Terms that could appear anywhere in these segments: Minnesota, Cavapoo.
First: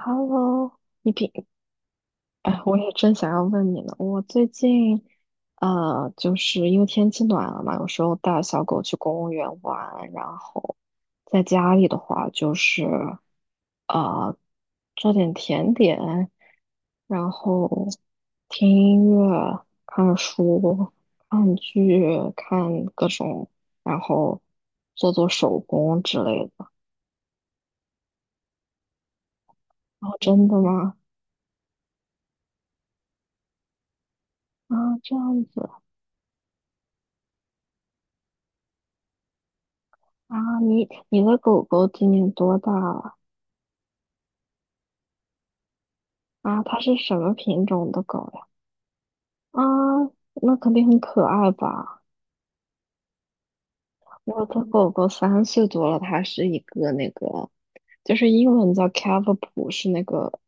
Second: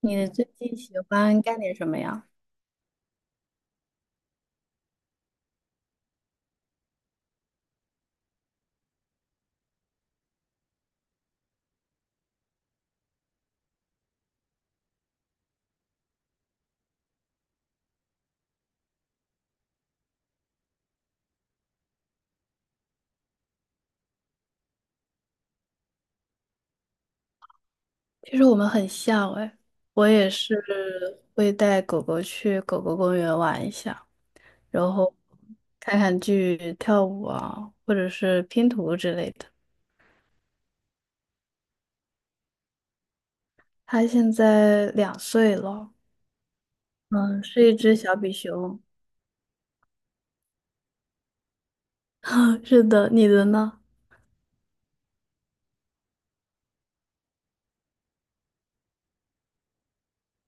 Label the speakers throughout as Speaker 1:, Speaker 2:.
Speaker 1: 你最近 喜
Speaker 2: 你平，
Speaker 1: 欢干点什么呀？
Speaker 2: 哎，我也正想要问你呢。我最近，就是因为天气暖了嘛，有时候带小狗去公园玩，然后在家里的话就是，呃，做点甜点，然后听音乐、看书、看剧、看各种，然后做做手工之类的。
Speaker 1: 其实我们很像哎，我
Speaker 2: 然后
Speaker 1: 也
Speaker 2: 真
Speaker 1: 是
Speaker 2: 的吗？
Speaker 1: 会带狗狗去狗狗公园玩一下，
Speaker 2: 啊，
Speaker 1: 然
Speaker 2: 这
Speaker 1: 后
Speaker 2: 样子。
Speaker 1: 看看剧、跳舞啊，或者是拼图之类的。
Speaker 2: 啊，你的狗狗今年多大了？
Speaker 1: 它现在2岁了，
Speaker 2: 啊，它是什么
Speaker 1: 嗯，
Speaker 2: 品
Speaker 1: 是一
Speaker 2: 种
Speaker 1: 只
Speaker 2: 的
Speaker 1: 小
Speaker 2: 狗
Speaker 1: 比
Speaker 2: 呀？
Speaker 1: 熊。
Speaker 2: 啊，那肯定很可爱吧？
Speaker 1: 是的，你的呢？
Speaker 2: 我的狗狗3岁多了，它是一个那个，就是英文叫 Cavapoo，是那个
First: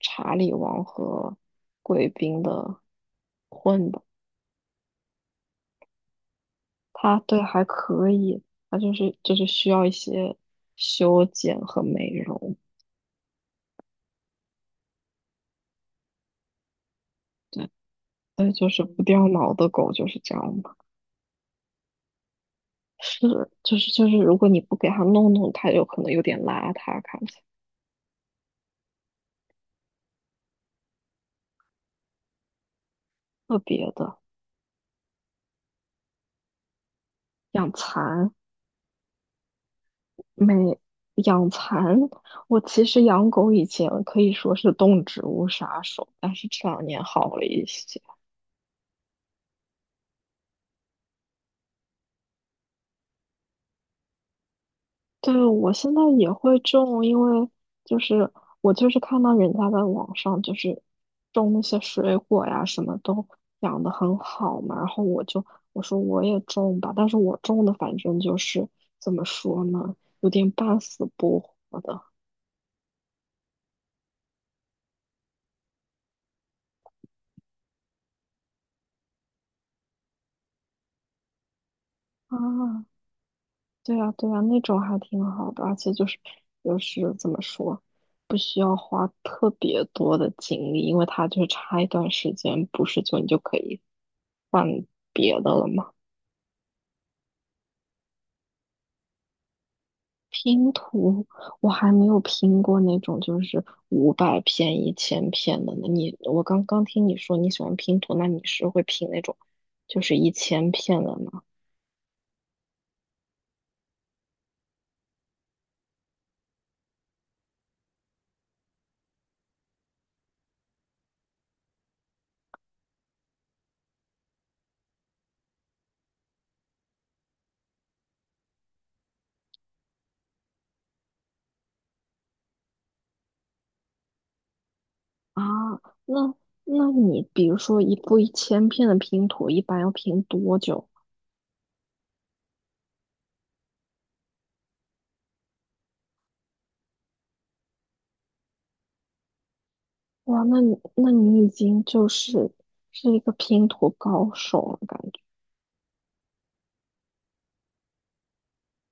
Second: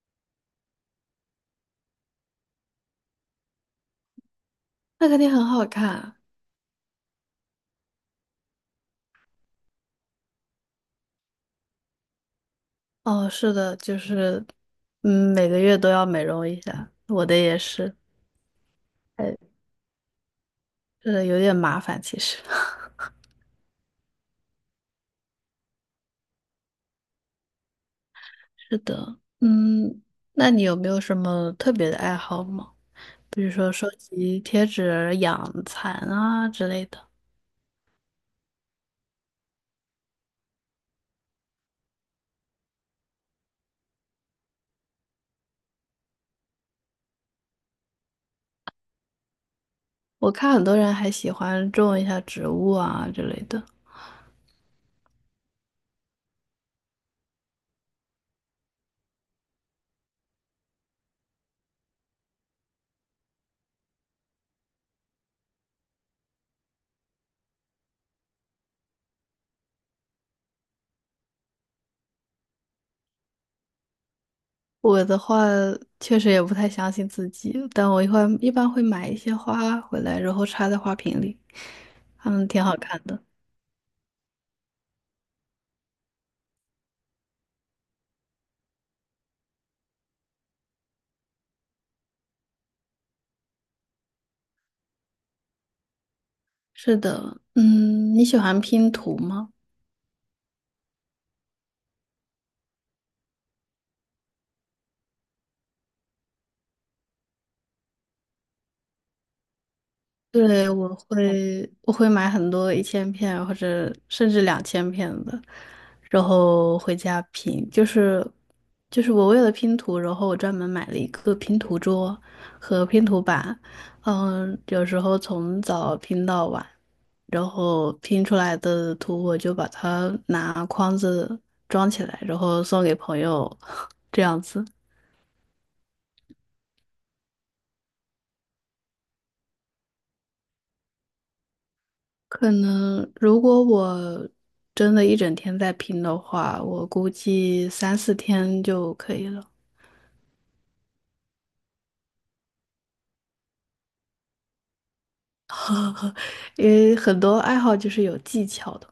Speaker 2: 查理王和贵宾的混的。
Speaker 1: 那肯定很好看。
Speaker 2: 它对还可以，它就是需要一些修剪和美容，
Speaker 1: 哦，是的，就是，嗯，每个月都要美容一下，我的也
Speaker 2: 对，
Speaker 1: 是，
Speaker 2: 所以就是不掉
Speaker 1: 哎，
Speaker 2: 毛的狗就是这样嘛。
Speaker 1: 这个有点麻烦其实。
Speaker 2: 是，就是，如果你不给它弄弄，它有可能有点邋遢，看起来
Speaker 1: 是的，嗯，那你有没有什么特别的爱好吗？比如
Speaker 2: 特
Speaker 1: 说收
Speaker 2: 别的。
Speaker 1: 集贴纸、养蚕啊之类的。
Speaker 2: 养蚕没养蚕，我其实养狗以前可以说是动植物杀手，但是这两年好了一些。
Speaker 1: 我看很多人还喜欢种一下植物啊之类的。
Speaker 2: 对，我现在也会种，因为就是我看到人家在网上就是种那些水果呀，什么都养得很好嘛，然后我就我说我也种吧，但是我种的反正就是怎么说呢，有点半死不活的
Speaker 1: 我的话，确实也不太相信自己，但我一会一般会买一些花回来，然后插在花瓶里，它们挺好
Speaker 2: 啊，
Speaker 1: 看的。
Speaker 2: 对呀对呀，那种还挺好的，而且就是就是怎么说，不需要花特别多的精力，因为它就是插一段时间，不是就你就可以换别的了嘛。
Speaker 1: 是的，嗯，你喜欢拼图吗？
Speaker 2: 拼图我还没有拼过那种就是500片、一千片的呢。我刚刚听你说你喜欢拼图，那你是会拼那种就是一
Speaker 1: 对，
Speaker 2: 千
Speaker 1: 我
Speaker 2: 片的吗？
Speaker 1: 会我会买很多1000片或者甚至2000片的，然后回家拼。就是我为了拼图，然后我专门买了一个拼图桌和拼图板，嗯，有时候从早拼到晚，然后拼出来的图我就把它拿筐子装起来，然后送给朋友，这样子。
Speaker 2: 啊，那那你比如说一部一千片的拼图，一般要拼多久？
Speaker 1: 可能如果我真的一整天在拼的话，我估计三四天就可以了，
Speaker 2: 哇，那你已经就是是一个拼图高手了，感觉。
Speaker 1: 因为很多爱好就是有技巧的。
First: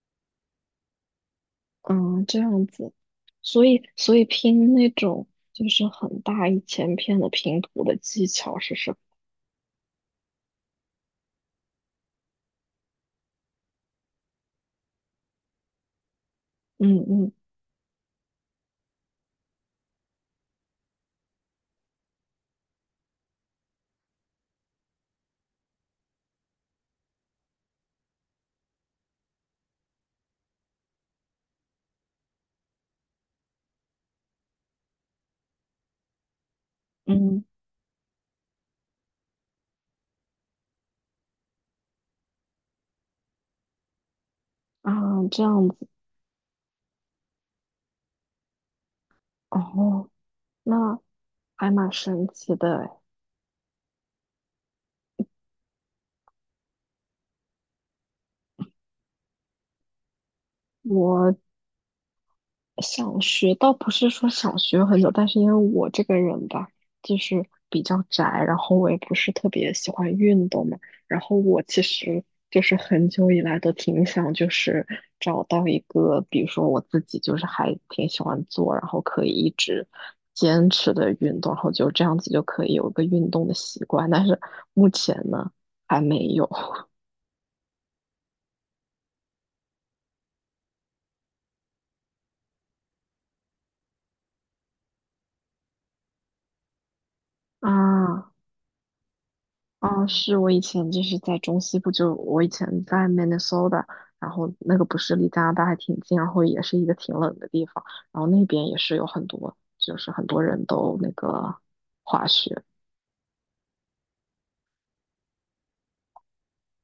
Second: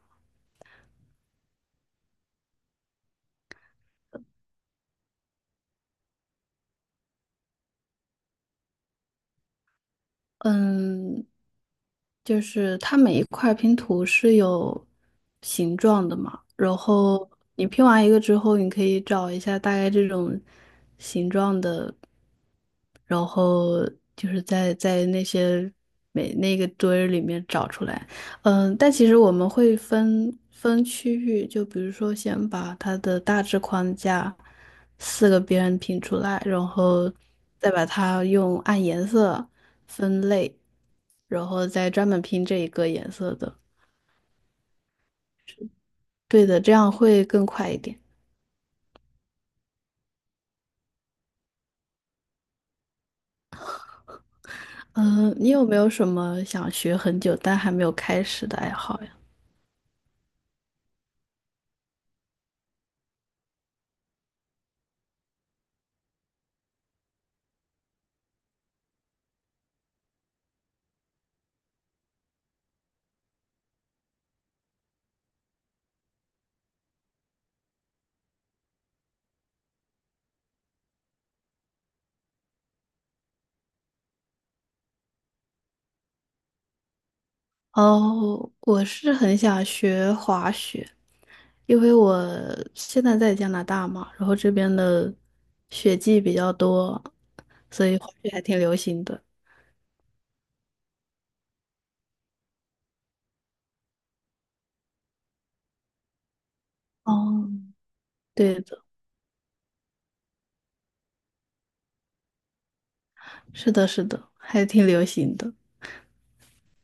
Speaker 2: 嗯，这样子，所以拼那种就是很大一千片的拼图的技巧是什么？
Speaker 1: 嗯，就是它每一块拼图是有形状的嘛，然
Speaker 2: 嗯
Speaker 1: 后
Speaker 2: 嗯
Speaker 1: 你拼完一个之后，你可以找一下大概这种形状的，然后就是在那些每那个堆儿里面找出来。嗯，但其实我们会分区域，就比如说先把它的大致框架四个边拼出来，然后
Speaker 2: 嗯
Speaker 1: 再把它用按颜色。分类，然后再专门拼这一个颜色的。
Speaker 2: 啊，这样子
Speaker 1: 对的，这样会更快一点。
Speaker 2: 哦，那还蛮神奇的诶。
Speaker 1: 嗯，你有没有什么想学很久但还没有开始的爱好呀？
Speaker 2: 我想学倒不是说想学很久，但是因为我这个人吧，就是比较宅，然后我也不是特别喜欢运动嘛，然后我其实就是很久以来都挺想就是找到一个，比如说我自己就是还挺喜欢做，然后可以一直坚持的运动，然后就这样子就可以有一个运动的习惯，但是目前呢还没有
Speaker 1: 哦，我是很想学滑雪，因为我现在在加拿大嘛，然后这边的雪季比较多，所以滑雪
Speaker 2: 啊。
Speaker 1: 还挺流行的。
Speaker 2: 哦，是我以前就是在中西部，我以前在 Minnesota，然后那个不是离加拿大还挺近，然后也是一个挺冷的
Speaker 1: 哦，
Speaker 2: 地方，然后那
Speaker 1: 对
Speaker 2: 边也
Speaker 1: 的，
Speaker 2: 是有很多，就是很多人都那个滑雪。
Speaker 1: 是的，是的，还挺流行的。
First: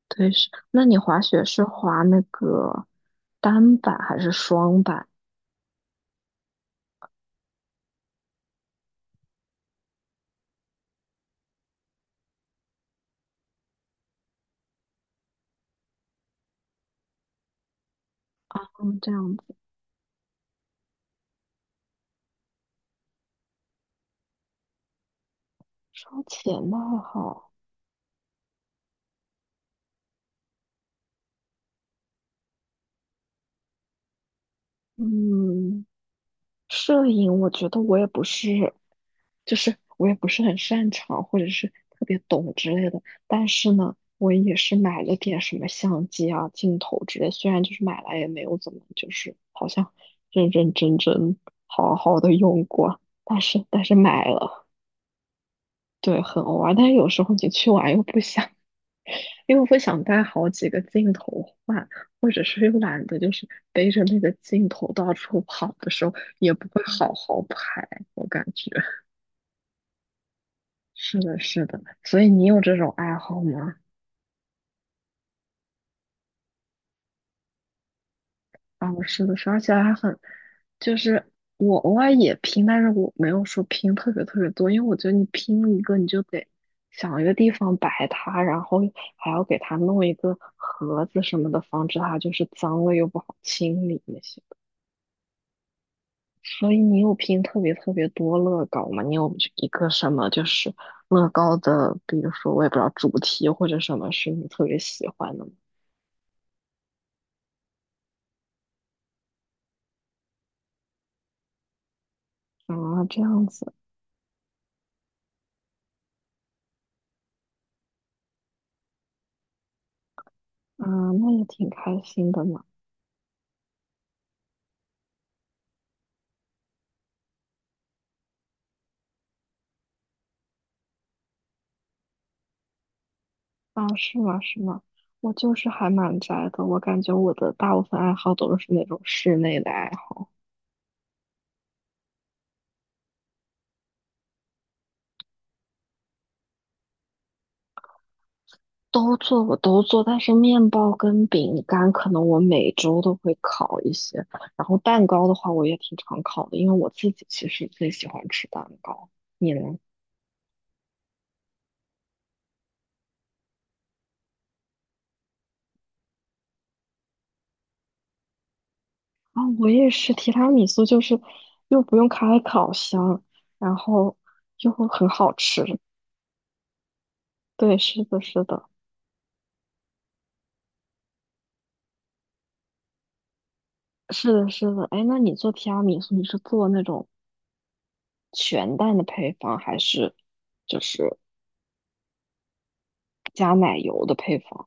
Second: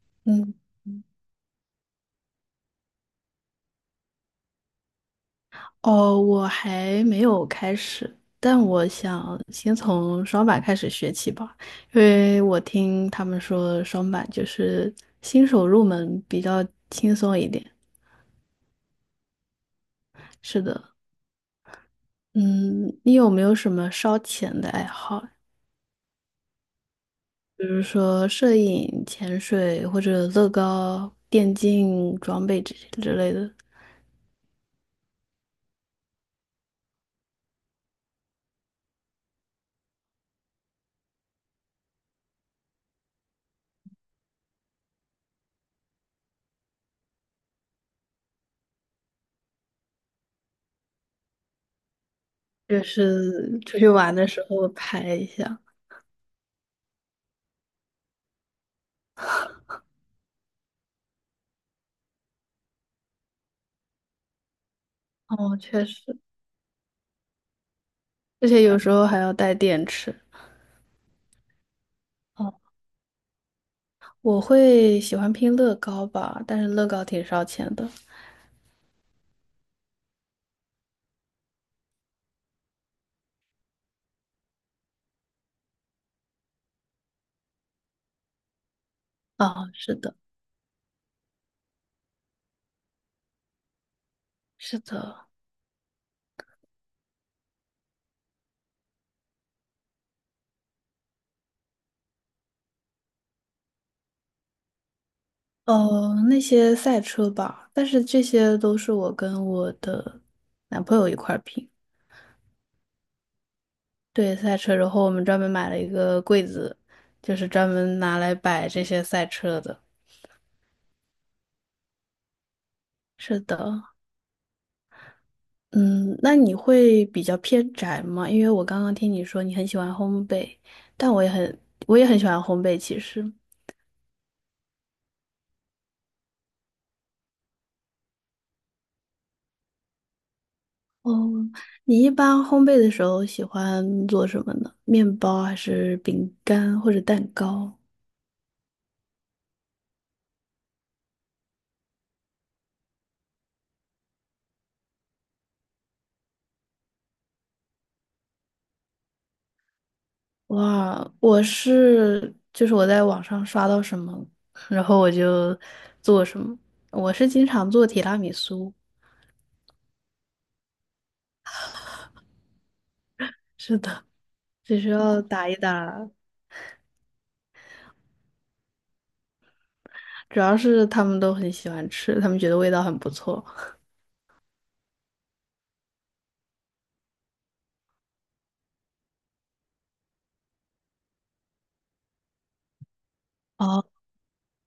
Speaker 2: 对，是，
Speaker 1: 嗯，
Speaker 2: 那你滑雪是滑那个单板还是双板？
Speaker 1: 哦，我还没有开始，但我想先从双板开始学起吧，因为我听他们说双板就是新手入门比较轻松一点。
Speaker 2: 嗯，这样子，
Speaker 1: 是的，嗯，你有没有什么烧钱的爱好？
Speaker 2: 双前的还
Speaker 1: 比如说摄影、潜水或者乐高、电竞装备这些之类的，
Speaker 2: 嗯，摄影，我觉得我也不是，就是我也不是很擅长，或者是特别懂之类的。但是呢，我也是买了点什么相机啊、镜头之类，虽然就是买来也没有怎么，就是好像认认真真、好好的用
Speaker 1: 就
Speaker 2: 过。但
Speaker 1: 是
Speaker 2: 是
Speaker 1: 出
Speaker 2: 但
Speaker 1: 去
Speaker 2: 是
Speaker 1: 玩
Speaker 2: 买
Speaker 1: 的时
Speaker 2: 了，
Speaker 1: 候拍一下。
Speaker 2: 对，很偶尔。但是有时候你去玩又不想，因为不想带好几个镜头换，或者是又懒得就是背着那个镜头到处
Speaker 1: 哦，
Speaker 2: 跑
Speaker 1: 确
Speaker 2: 的时候，
Speaker 1: 实，
Speaker 2: 也不会好好拍，我感
Speaker 1: 而且
Speaker 2: 觉。
Speaker 1: 有时候 还要带电池。
Speaker 2: 是的，是的，所以你
Speaker 1: 哦。
Speaker 2: 有这种爱好吗？
Speaker 1: 我会喜欢拼乐高吧，但是乐高挺烧钱的。
Speaker 2: 啊，是的，是的，而且还很，就是我偶尔也拼，但是我没有说拼特别特别多，因为我觉得你拼一个你就得想一个地方摆它，然后还要给
Speaker 1: 啊，
Speaker 2: 它
Speaker 1: 是
Speaker 2: 弄一
Speaker 1: 的，
Speaker 2: 个盒子什么的，防止它就是脏了又不好清理那些。
Speaker 1: 是的，
Speaker 2: 所以你有拼特别特别多乐高吗？你有一个什么就是乐高的，比如说我也不知道主题或者什么是你特别喜欢的吗？
Speaker 1: 那些赛车吧，但是这些都是我跟我的男朋友一块儿拼。
Speaker 2: 啊，这样子，
Speaker 1: 对，赛车，然后我们专门买了一个柜子，就是专门拿来摆这些赛车的。
Speaker 2: 啊，那也挺开心的嘛。
Speaker 1: 是的，嗯，那你会比较偏宅吗？因为我刚刚听你说你很喜欢烘焙，但我也很喜欢烘焙，其实。
Speaker 2: 啊，是吗？是吗？我就是还蛮宅的，我感觉我的大部分爱好都是那种室内的爱好。
Speaker 1: 哦，你一般烘焙的时候喜欢做什么呢？面包还是饼干或者蛋糕？
Speaker 2: 都做，我都做，但是面包跟饼干可能我每周都会烤一些，然后蛋糕的话我也挺常烤的，因为我自己其实最喜欢吃蛋糕。你呢？
Speaker 1: 哇，我是就是我在网上刷到什么，然后我就做什么。我是经常做提拉米苏，
Speaker 2: 啊，我也是，提拉米苏就是又不用开烤箱，然
Speaker 1: 是的，
Speaker 2: 后又
Speaker 1: 只需
Speaker 2: 很
Speaker 1: 要
Speaker 2: 好
Speaker 1: 打一
Speaker 2: 吃。
Speaker 1: 打，
Speaker 2: 对，是的，是的，
Speaker 1: 主要是他们都很喜欢吃，他们觉得味道很不错。
Speaker 2: 是的，是的。哎，那你做提拉米苏，你是做那种全蛋的配方，还是就是加奶
Speaker 1: 哦，
Speaker 2: 油的配方？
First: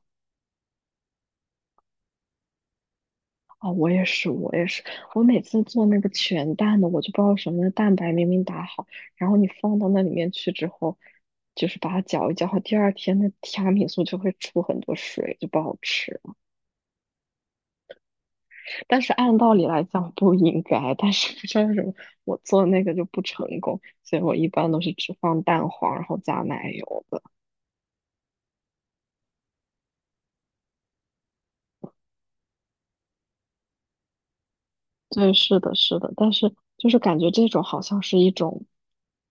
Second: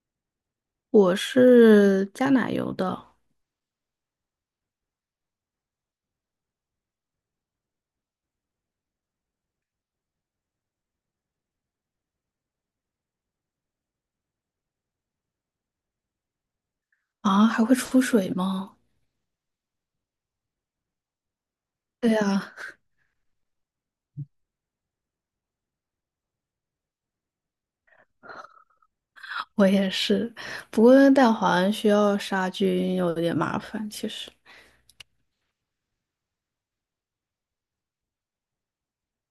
Speaker 1: 我是加奶油的
Speaker 2: 哦，我也是，我也是，我每次做那个全蛋的，我就不知道为什么，那蛋白明明打好，然后你放到那里面去之后，就是把它搅一搅，第二天那提拉米苏就会出很多水，就不好吃了
Speaker 1: 啊，还会出水吗？
Speaker 2: 但是按道理来讲不应该，但是不知道为什么
Speaker 1: 对
Speaker 2: 我
Speaker 1: 呀，
Speaker 2: 做那个就不成功，所以我一般都是只放蛋黄，然后加奶油的。
Speaker 1: 我也是，不过蛋黄需要杀菌，有点麻烦。其实，
Speaker 2: 对，是的，是的，但是就是感觉这种好像是一种，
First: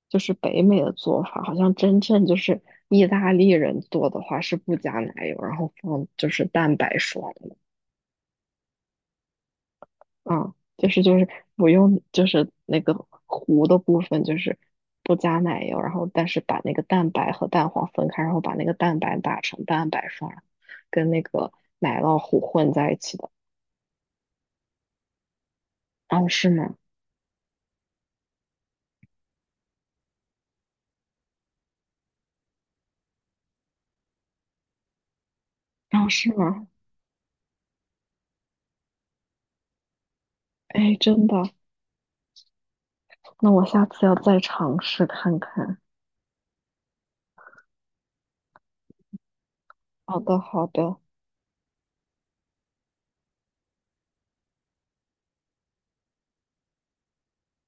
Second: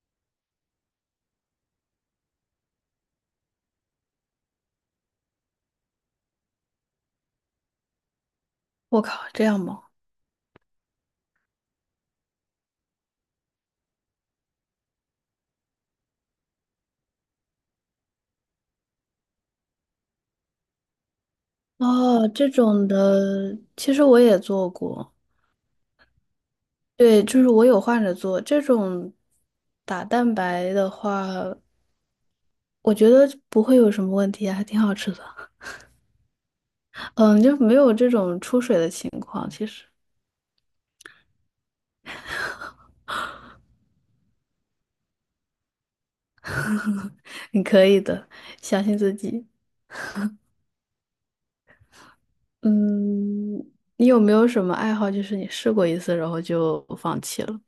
Speaker 2: 就是北美的做法，好像真正就是意大利人做的话是不加奶油，然后放就是蛋白霜的，
Speaker 1: 我靠，这样吗？
Speaker 2: 嗯，就是不用就是那个糊的部分就是不加奶油，然后但是把那个蛋白和蛋黄分开，然后把那个蛋白打成蛋白霜，跟那个奶酪
Speaker 1: 哦，
Speaker 2: 糊
Speaker 1: 这
Speaker 2: 混
Speaker 1: 种
Speaker 2: 在一起的，
Speaker 1: 的，其实我也做过。
Speaker 2: 哦，是吗？
Speaker 1: 对，就是我有换着做这种打蛋白的话，我觉得不会有什么问题啊还挺好吃的。
Speaker 2: 哦，是吗？
Speaker 1: 嗯，就没有这种出水的情况。其实，
Speaker 2: 哎，真的。那我下次要再尝试看看。
Speaker 1: 你可以的，相信自己。
Speaker 2: 好的，好的，
Speaker 1: 嗯，你有没有什么爱好，就是你试过一次，然后就放弃了？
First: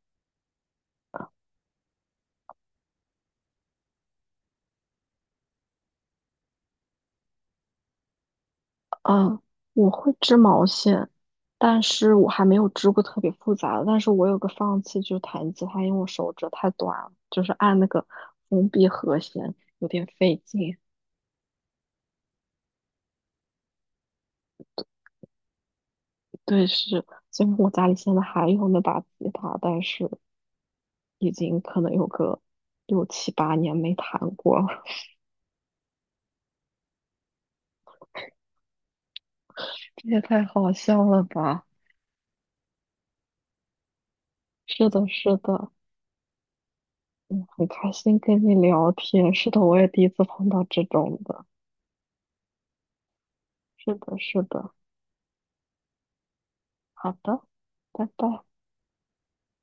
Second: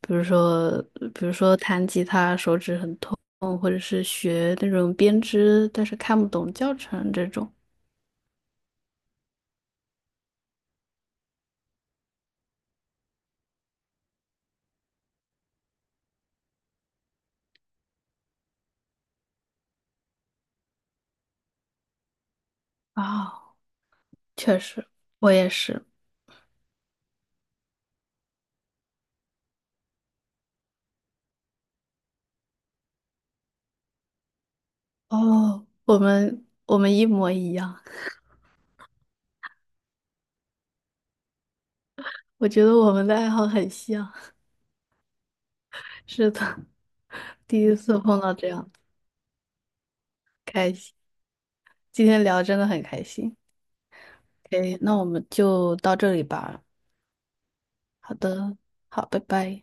Speaker 1: 比如说，比如说弹吉他手指很痛，或者是学那种编织，但是看不懂教程这种。
Speaker 2: 啊，我会织毛线，但是我还没有织过特别复杂的。但是我有个放弃，就是弹吉他，因为我手指太短了，就是按那个封闭和弦有点费劲。
Speaker 1: 啊、确实，我也是。
Speaker 2: 对，是，虽然我家里现在还有那把吉他，但是已经可能有个6、7、8年没弹过了。
Speaker 1: 哦，我们一模一样，
Speaker 2: 这也太好笑了吧！
Speaker 1: 我觉得我们的爱好很像。
Speaker 2: 是的，是的。
Speaker 1: 是的，
Speaker 2: 嗯，
Speaker 1: 第
Speaker 2: 很
Speaker 1: 一
Speaker 2: 开
Speaker 1: 次
Speaker 2: 心
Speaker 1: 碰到
Speaker 2: 跟
Speaker 1: 这
Speaker 2: 你
Speaker 1: 样，
Speaker 2: 聊天。是的，我也第一次碰到
Speaker 1: 开
Speaker 2: 这
Speaker 1: 心。
Speaker 2: 种的。
Speaker 1: 今天聊真的很开心。
Speaker 2: 是的，是的。
Speaker 1: OK，那我们就到这里吧。
Speaker 2: 好的，拜
Speaker 1: 好
Speaker 2: 拜。
Speaker 1: 的，好，拜拜。